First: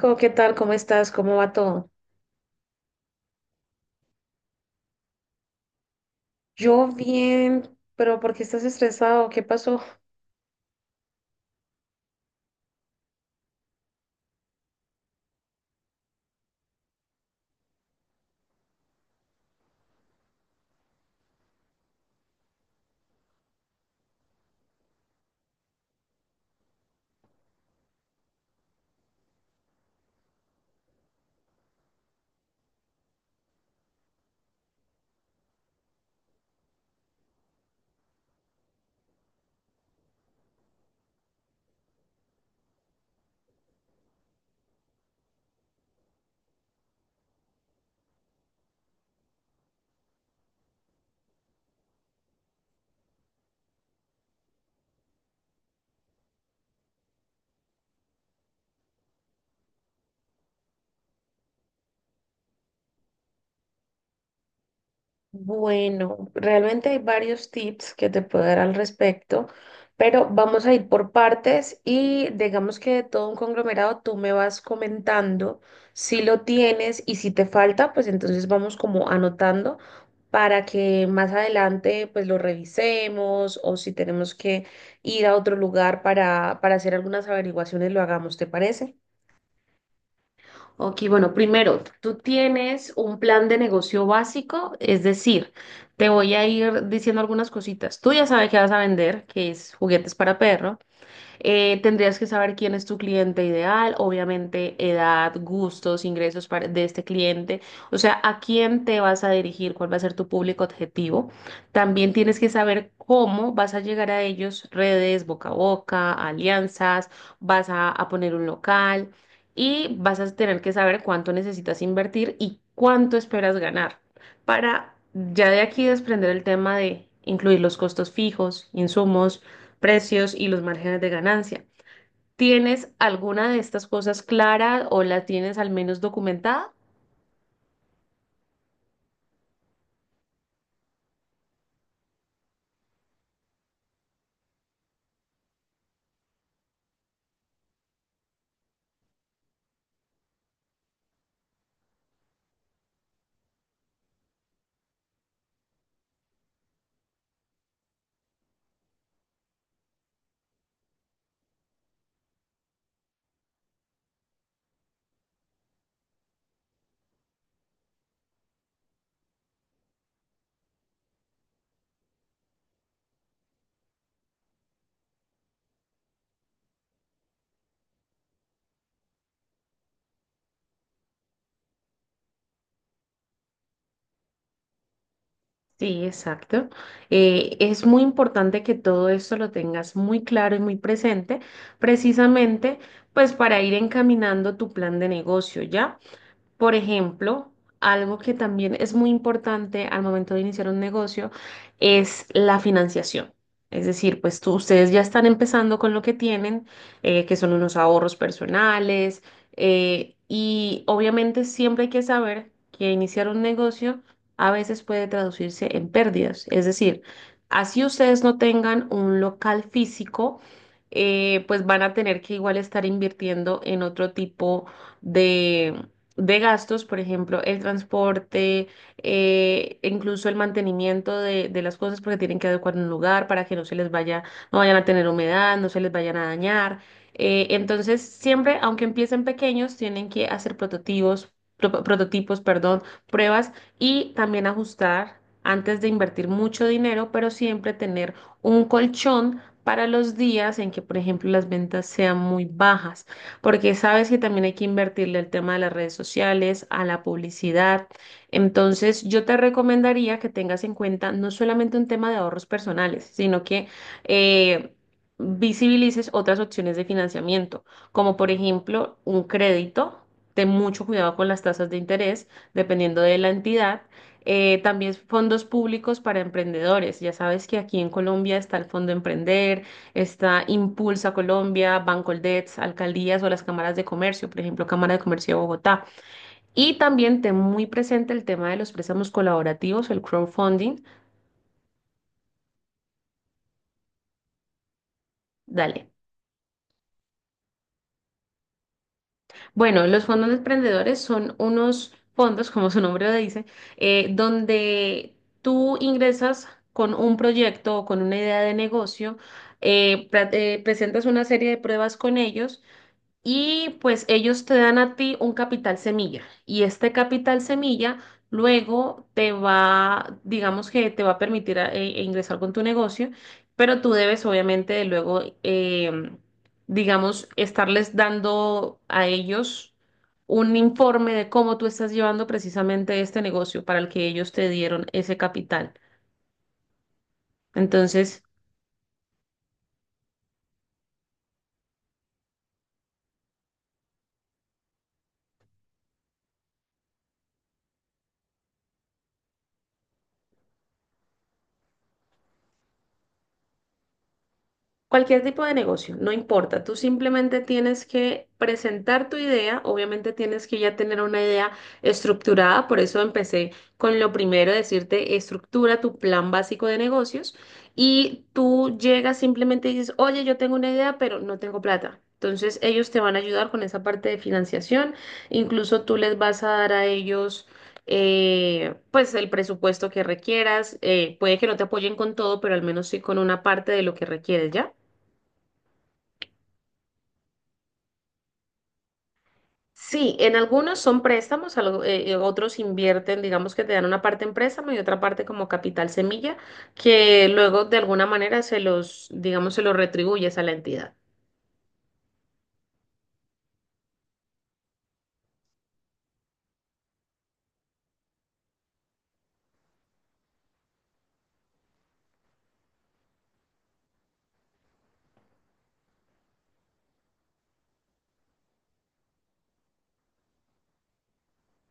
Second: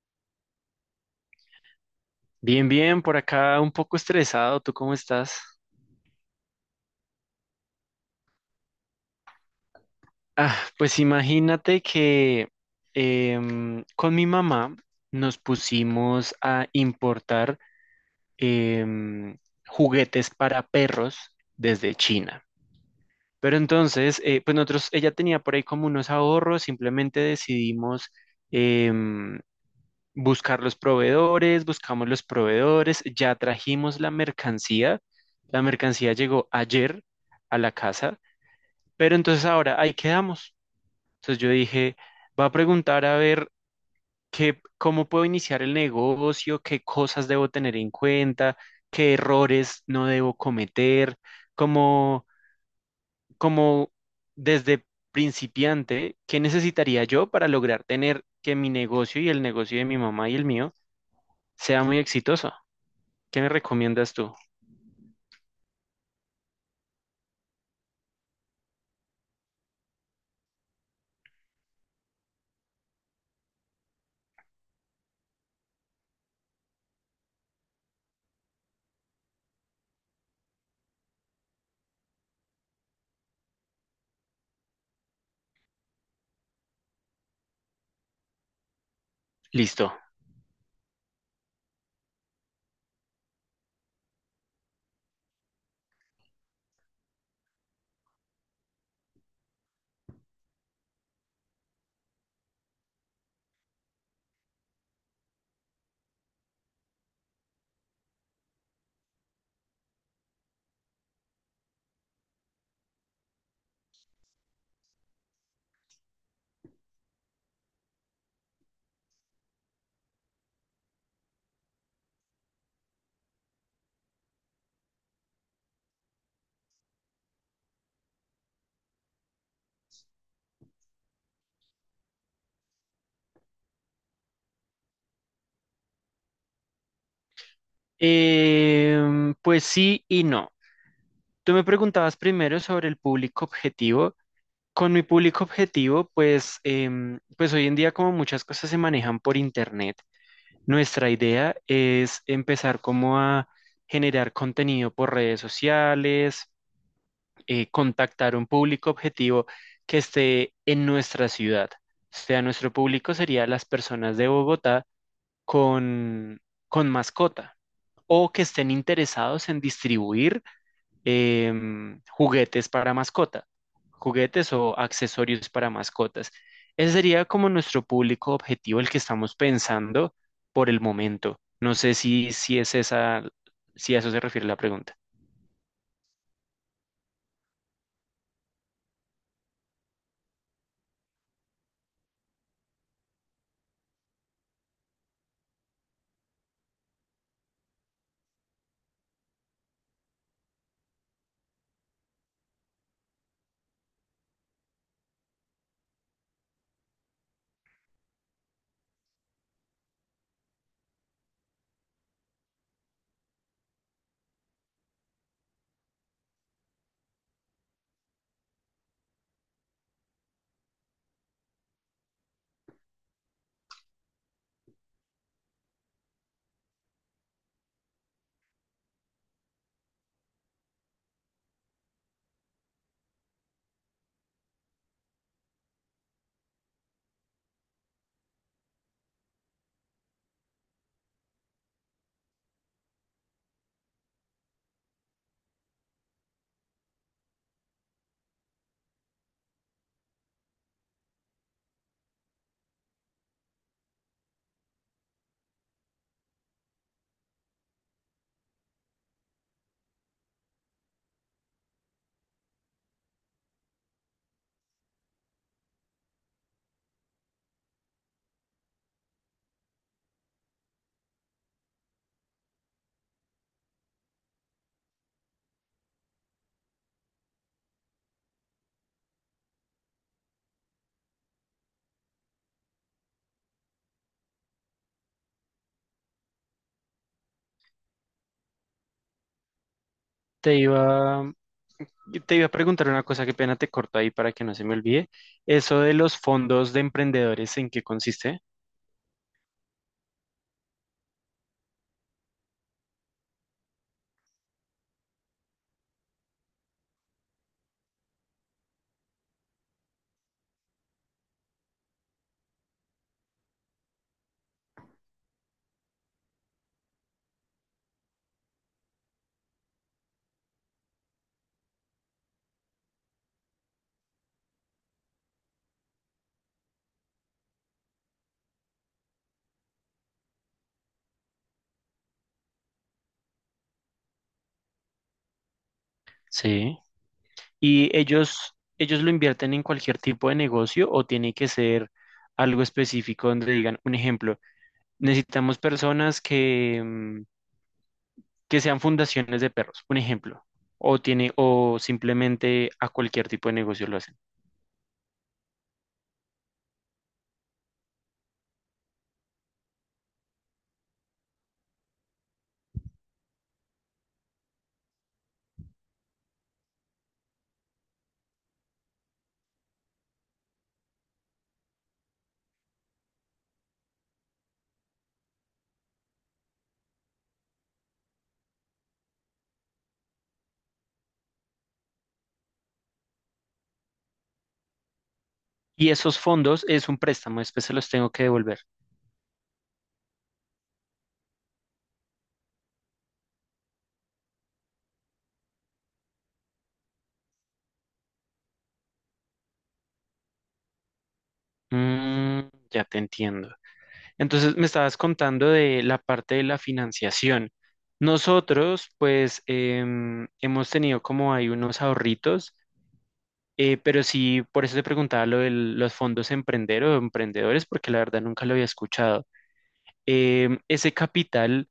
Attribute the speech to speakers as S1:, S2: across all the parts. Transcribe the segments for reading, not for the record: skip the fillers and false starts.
S1: ¿Qué tal? ¿Cómo estás? ¿Cómo va todo?
S2: Bien, bien, por acá un poco estresado. ¿Tú cómo estás?
S1: Yo bien, pero ¿por qué estás estresado? ¿Qué pasó?
S2: Ah, pues imagínate que con mi mamá nos pusimos a importar em, juguetes para perros desde China. Pero entonces, pues nosotros, ella tenía por ahí como unos ahorros, simplemente decidimos em, buscar los proveedores, buscamos los proveedores, ya trajimos la mercancía. La mercancía llegó ayer a la casa. Pero entonces ahora, ahí quedamos. Entonces yo dije, va a preguntar a ver qué, cómo puedo iniciar el negocio, qué cosas debo tener en cuenta, qué errores no debo cometer, como, como desde principiante, qué necesitaría yo para lograr tener que mi negocio y el negocio de mi mamá y el mío sea muy exitoso. ¿Qué me recomiendas tú?
S1: Bueno, realmente hay varios tips que te puedo dar al respecto, pero vamos a ir por partes y digamos que de todo un conglomerado tú me vas comentando si lo tienes y si te falta, pues entonces vamos como anotando para que más adelante pues lo revisemos o si tenemos que ir a otro lugar para hacer algunas averiguaciones lo hagamos, ¿te parece?
S2: Listo.
S1: Ok, bueno, primero, tú tienes un plan de negocio básico, es decir, te voy a ir diciendo algunas cositas. Tú ya sabes que vas a vender, que es juguetes para perros. Tendrías que saber quién es tu cliente ideal, obviamente edad, gustos, ingresos de este cliente, o sea, a quién te vas a dirigir, cuál va a ser tu público objetivo. También tienes que saber cómo vas a llegar a ellos, redes, boca a boca, alianzas, vas a poner un local y vas a tener que saber cuánto necesitas invertir y cuánto esperas ganar para ya de aquí desprender el tema de incluir los costos fijos, insumos precios y los márgenes de ganancia. ¿Tienes alguna de estas cosas clara o la tienes al menos documentada?
S2: Pues sí y no. Tú me preguntabas primero sobre el público objetivo. Con mi público objetivo, pues, pues hoy en día como muchas cosas se manejan por internet, nuestra idea es empezar como a generar contenido por redes sociales, contactar un público objetivo que esté en nuestra ciudad. O sea, nuestro público sería las personas de Bogotá con, con mascota o que estén interesados en distribuir juguetes para mascota, juguetes o accesorios para mascotas. Ese sería como nuestro público objetivo, el que estamos pensando por el momento. No sé si, si es esa, si a eso se refiere la pregunta.
S1: Sí, exacto. Es muy importante que todo esto lo tengas muy claro y muy presente, precisamente pues para ir encaminando tu plan de negocio, ¿ya? Por ejemplo, algo que también es muy importante al momento de iniciar un negocio es la financiación. Es decir, pues ustedes ya están empezando con lo que tienen, que son unos ahorros personales, y obviamente siempre hay que saber que iniciar un negocio a veces puede traducirse en pérdidas. Es decir, así ustedes no tengan un local físico, pues van a tener que igual estar invirtiendo en otro tipo de gastos, por ejemplo, el transporte, e incluso el mantenimiento de las cosas porque tienen que adecuar un lugar para que no se les vaya, no vayan a tener humedad, no se les vayan a dañar. Entonces, siempre, aunque empiecen pequeños, tienen que hacer prototipos, prototipos, perdón, pruebas y también ajustar antes de invertir mucho dinero, pero siempre tener un colchón para los días en que, por ejemplo, las ventas sean muy bajas porque sabes que también hay que invertirle el tema de las redes sociales, a la publicidad. Entonces, yo te recomendaría que tengas en cuenta no solamente un tema de ahorros personales, sino que eh, visibilices otras opciones de financiamiento, como por ejemplo un crédito. Ten mucho cuidado con las tasas de interés, dependiendo de la entidad. También fondos públicos para emprendedores. Ya sabes que aquí en Colombia está el Fondo Emprender, está Impulsa Colombia, Bancoldex, alcaldías o las cámaras de comercio, por ejemplo, Cámara de Comercio de Bogotá. Y también ten muy presente el tema de los préstamos colaborativos, el
S2: Te
S1: crowdfunding.
S2: iba, te iba a preguntar una cosa, qué pena te corto ahí para que no se me olvide. Eso
S1: Dale.
S2: de los fondos de emprendedores, ¿en qué consiste?
S1: Bueno, los fondos de emprendedores son unos fondos, como su nombre lo dice, donde tú ingresas con un proyecto o con una idea de negocio, presentas una serie de pruebas con ellos. Y pues ellos te dan a ti un capital semilla y este capital semilla luego te va, digamos que te va a permitir ingresar con tu negocio, pero tú debes obviamente luego, digamos, estarles dando a ellos un informe de cómo tú estás llevando precisamente este negocio para el que ellos te dieron ese capital.
S2: Sí. ¿Y
S1: Entonces…
S2: ellos lo invierten en cualquier tipo de negocio o tiene que ser algo específico donde digan, un ejemplo, necesitamos personas que, mm, que sean fundaciones de perros, un ejemplo, o tiene, o simplemente a cualquier tipo de negocio lo hacen?
S1: Cualquier tipo de negocio, no importa. Tú simplemente tienes que presentar tu idea. Obviamente tienes que ya tener una idea estructurada. Por eso empecé con lo primero, decirte, estructura tu plan básico de negocios. Y tú llegas simplemente y dices, oye, yo tengo una idea, pero no tengo plata. Entonces ellos te van a ayudar con esa parte de financiación. Incluso tú les vas a dar a ellos… pues el presupuesto que requieras. Puede que no te apoyen con todo, pero al menos sí con una parte de lo que requieres, ¿ya?
S2: Y esos fondos es un préstamo, ¿después se los tengo que devolver?
S1: Sí, en algunos son préstamos, otros invierten, digamos que te dan una parte en préstamo y otra parte como capital semilla, que luego de alguna manera se los, digamos, se los retribuyes a la entidad.
S2: Mm, ya te entiendo. Entonces me estabas contando de la parte de la financiación. Nosotros, pues, hemos tenido como hay unos ahorritos, pero sí, por eso te preguntaba lo de los fondos emprender o emprendedores, porque la verdad nunca lo había escuchado. Ese capital,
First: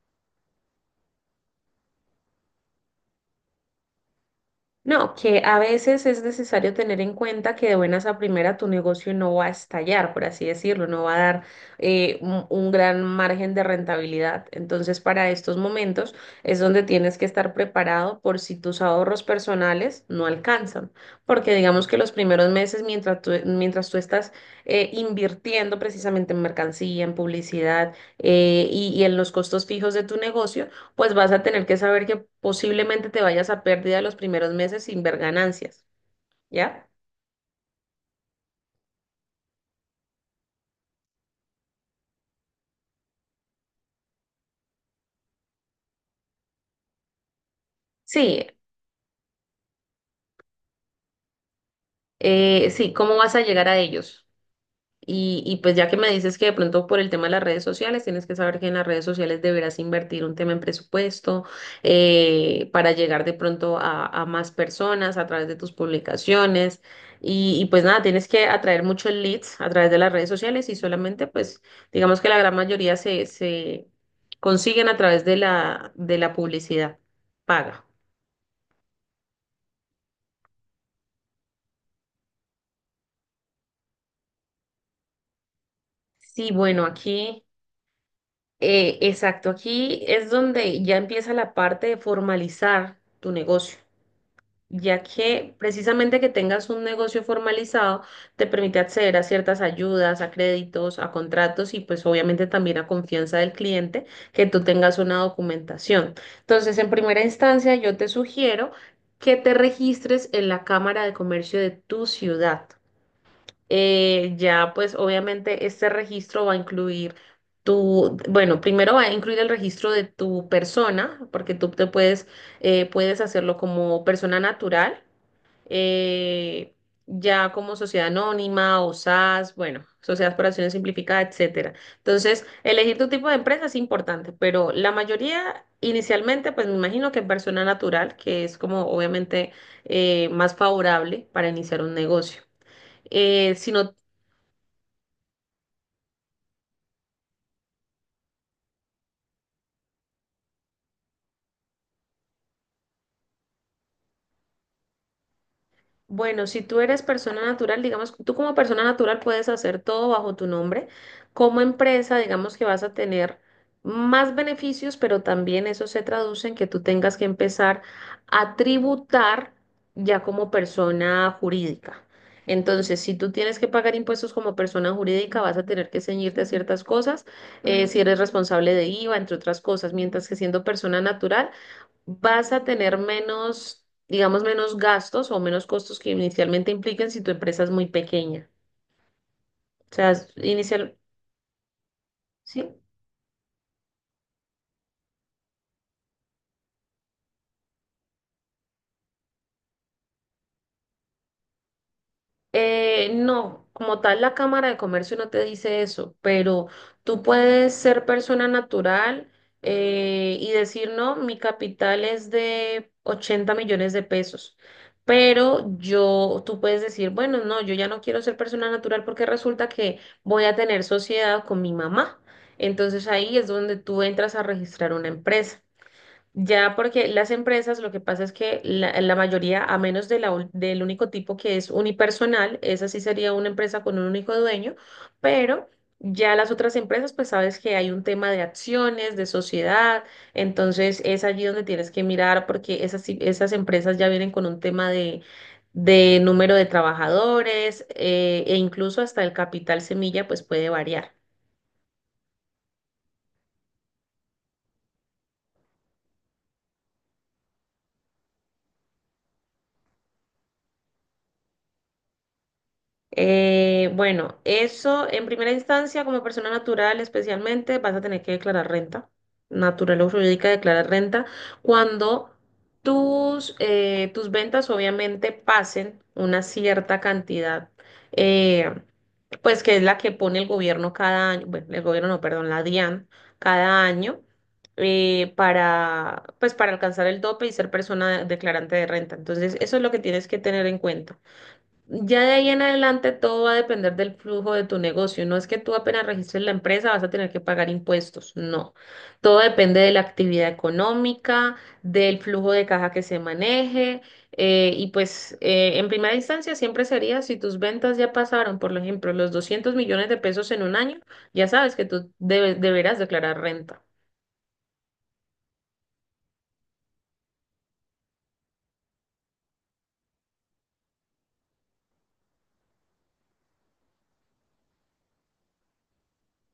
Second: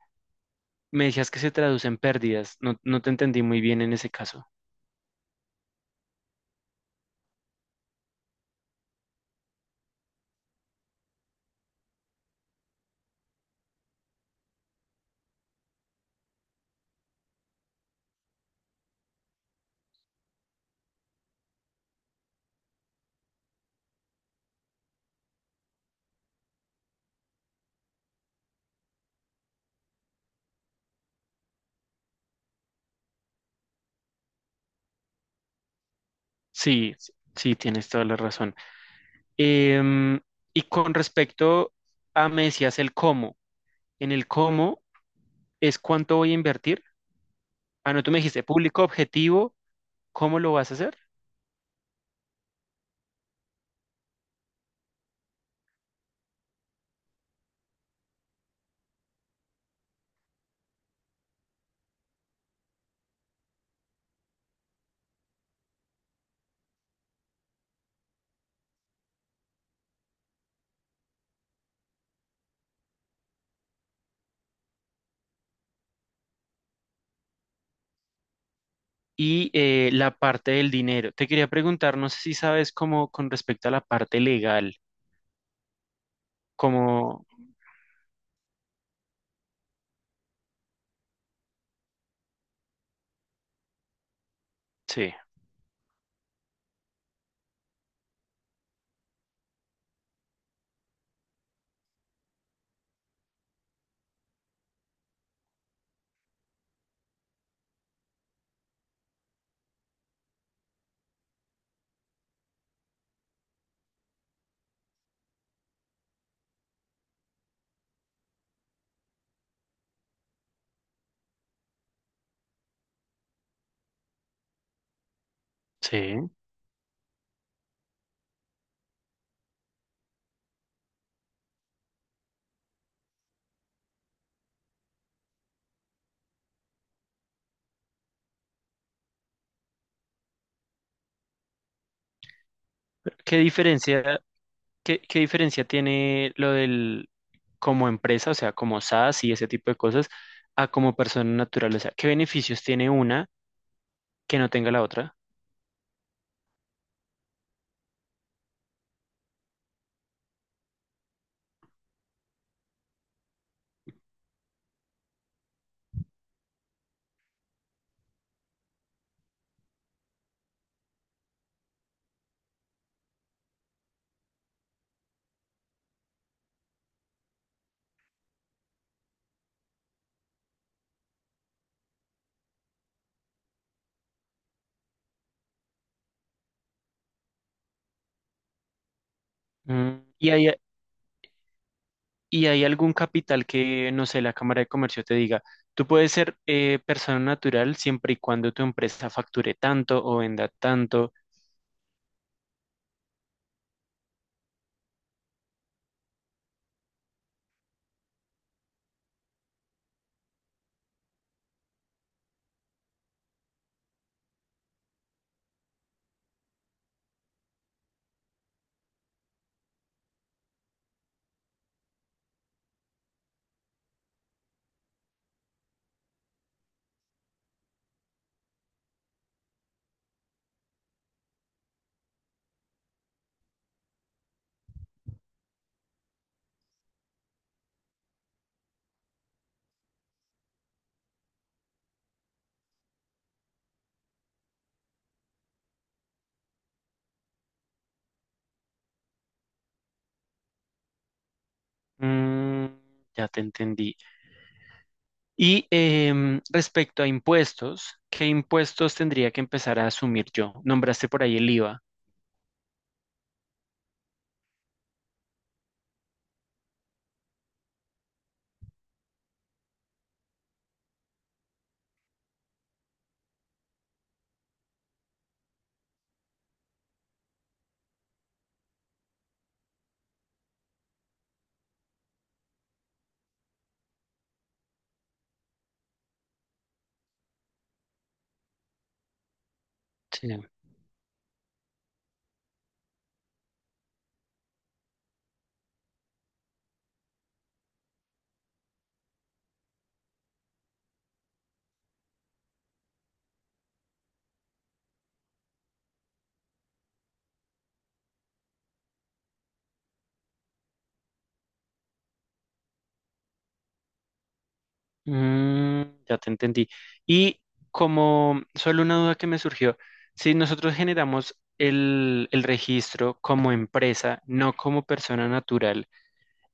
S2: me decías que se traduce en pérdidas. No, no te entendí muy bien en ese caso.
S1: No, que a veces es necesario tener en cuenta que de buenas a primera tu negocio no va a estallar, por así decirlo, no va a dar un gran margen de rentabilidad. Entonces, para estos momentos es donde tienes que estar preparado por si tus ahorros personales no alcanzan, porque digamos que los primeros meses mientras tú estás invirtiendo precisamente en mercancía, en publicidad y en los costos fijos de tu negocio, pues vas a tener que saber que posiblemente te vayas a pérdida los primeros meses sin ver ganancias, ¿ya?
S2: Sí, sí, tienes toda la razón. Em, y con respecto a, me decías el cómo. En el cómo es cuánto voy a invertir. Ah, no, tú me dijiste
S1: Sí,
S2: público objetivo, ¿cómo lo vas a hacer?
S1: sí, ¿cómo vas a llegar a ellos? Y pues ya que me dices que de pronto por el tema de las redes sociales, tienes que saber que en las redes sociales deberás invertir un tema en presupuesto para llegar de pronto a más personas a través de tus publicaciones. Y pues nada, tienes que atraer muchos leads a través de las redes sociales y solamente pues digamos que la gran mayoría se consiguen a través de la, publicidad paga.
S2: Y la parte del dinero. Te quería preguntar, no sé si sabes cómo, con respecto a la parte legal,
S1: Sí, bueno,
S2: cómo,
S1: aquí, exacto, aquí es donde ya empieza la parte de formalizar tu negocio. Ya
S2: sí,
S1: que precisamente que tengas un negocio formalizado te permite acceder a ciertas ayudas, a créditos, a contratos y pues obviamente también a confianza del cliente que tú tengas una documentación. Entonces, en primera instancia, yo te sugiero que te registres en la Cámara de Comercio de tu ciudad. Ya pues obviamente este registro va a incluir tu, bueno, primero va a incluir el registro de tu persona, porque puedes hacerlo como persona natural,
S2: sí.
S1: eh, ya como sociedad anónima o SAS, bueno, sociedades por acciones simplificadas, etcétera. Entonces, elegir tu tipo de empresa es importante, pero la mayoría inicialmente, pues me imagino que persona natural, que es como obviamente más favorable para iniciar un negocio.
S2: ¿Qué
S1: Eh, si no
S2: diferencia, qué diferencia tiene lo del como empresa, o sea, como SaaS y ese tipo de cosas, a como persona natural? O sea, ¿qué beneficios tiene una que no tenga la otra?
S1: Bueno, si tú eres persona natural, digamos, tú como persona natural puedes hacer todo bajo tu nombre. Como empresa, digamos que vas a tener más beneficios, pero también eso se traduce en que tú tengas que empezar a tributar ya como persona jurídica. Entonces, si tú tienes que pagar impuestos como persona jurídica, vas a tener que ceñirte a ciertas cosas, si eres responsable de IVA, entre otras cosas, mientras que siendo persona natural vas a tener menos, digamos, menos gastos o menos costos que inicialmente implican si tu empresa es muy pequeña. O
S2: Mm.
S1: sea, es
S2: Y hay
S1: inicial,
S2: y hay
S1: ¿sí?
S2: algún capital que, no sé, la Cámara de Comercio te diga, tú puedes ser persona natural siempre y cuando tu empresa facture tanto o venda tanto.
S1: No, como tal la Cámara de Comercio no te dice eso, pero tú puedes ser persona natural y decir, no, mi capital es de 80 millones de pesos, pero tú puedes decir, bueno, no, yo ya no quiero ser persona natural porque resulta que voy a tener sociedad con mi mamá. Entonces ahí es donde tú entras a registrar una empresa. Ya porque las empresas, lo que pasa es que la mayoría, a menos del único tipo que es unipersonal, esa sí sería una empresa con un único dueño, pero ya las otras empresas, pues sabes que hay un tema de acciones, de sociedad, entonces es allí donde tienes que mirar porque esas empresas ya vienen con un tema de número de trabajadores, e incluso hasta el capital semilla, pues puede variar.
S2: Mm, ya te entendí. Y respecto a impuestos, ¿qué impuestos tendría que empezar a asumir yo? Nombraste por ahí el IVA.
S1: Bueno, eso en primera instancia, como persona natural especialmente, vas a tener que declarar renta. Natural o jurídica declarar renta cuando tus ventas obviamente pasen una cierta cantidad, eh, pues que es la que pone el gobierno cada año, bueno, el gobierno no, perdón, la DIAN cada año. Para pues para alcanzar el tope y ser persona declarante de renta. Entonces, eso es lo que tienes
S2: Sí.
S1: que tener en cuenta. Ya de ahí en adelante todo va a depender del flujo de tu negocio. No es que tú apenas registres la empresa vas a tener que pagar impuestos. No. Todo depende de la actividad económica, del flujo de caja que se maneje. Y pues en primera instancia siempre sería si tus ventas ya pasaron, por ejemplo, los 200 millones de pesos en un año, ya sabes que tú deberás declarar renta.
S2: Mm, ya te entendí. Y como solo una duda que me surgió, si nosotros generamos el registro como empresa, no como persona natural,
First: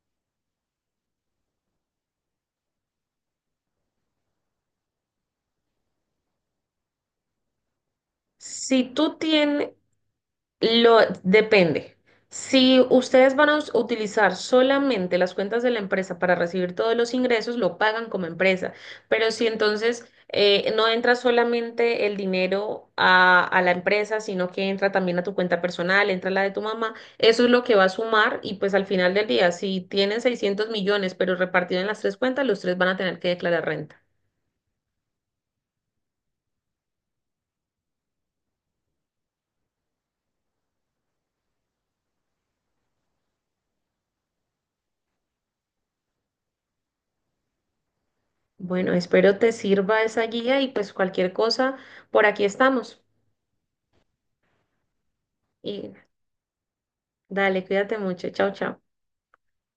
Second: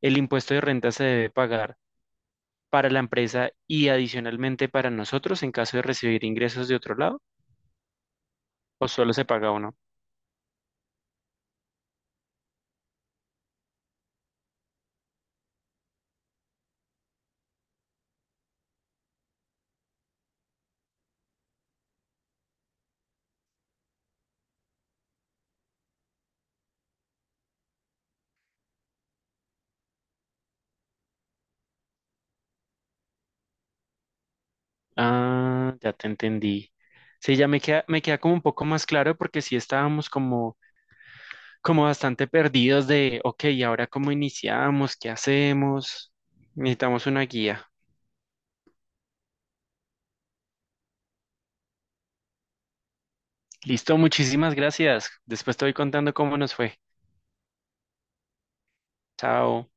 S2: el impuesto de renta se debe pagar para la empresa y adicionalmente para nosotros en caso de recibir ingresos de otro lado,
S1: Si
S2: o solo
S1: tú
S2: se paga
S1: tienes,
S2: uno.
S1: Lo depende. Si ustedes van a utilizar solamente las cuentas de la empresa para recibir todos los ingresos, lo pagan como empresa. Pero si entonces no entra solamente el dinero a, la empresa, sino que entra también a tu cuenta personal, entra la de tu mamá, eso es lo que va a sumar y pues al final del día, si tienen 600 millones, pero repartido en las tres cuentas, los tres van a tener que declarar renta.
S2: Ah, ya te entendí. Sí, ya me queda como un poco más claro, porque sí estábamos como, como bastante perdidos de, ok, ¿y ahora cómo iniciamos? ¿Qué hacemos? Necesitamos una guía.
S1: Bueno, espero te sirva esa guía y pues cualquier cosa, por aquí estamos.
S2: Listo, muchísimas gracias. Después te voy
S1: Y
S2: contando cómo nos fue.
S1: Dale, cuídate mucho. Chao, chao.
S2: Chao.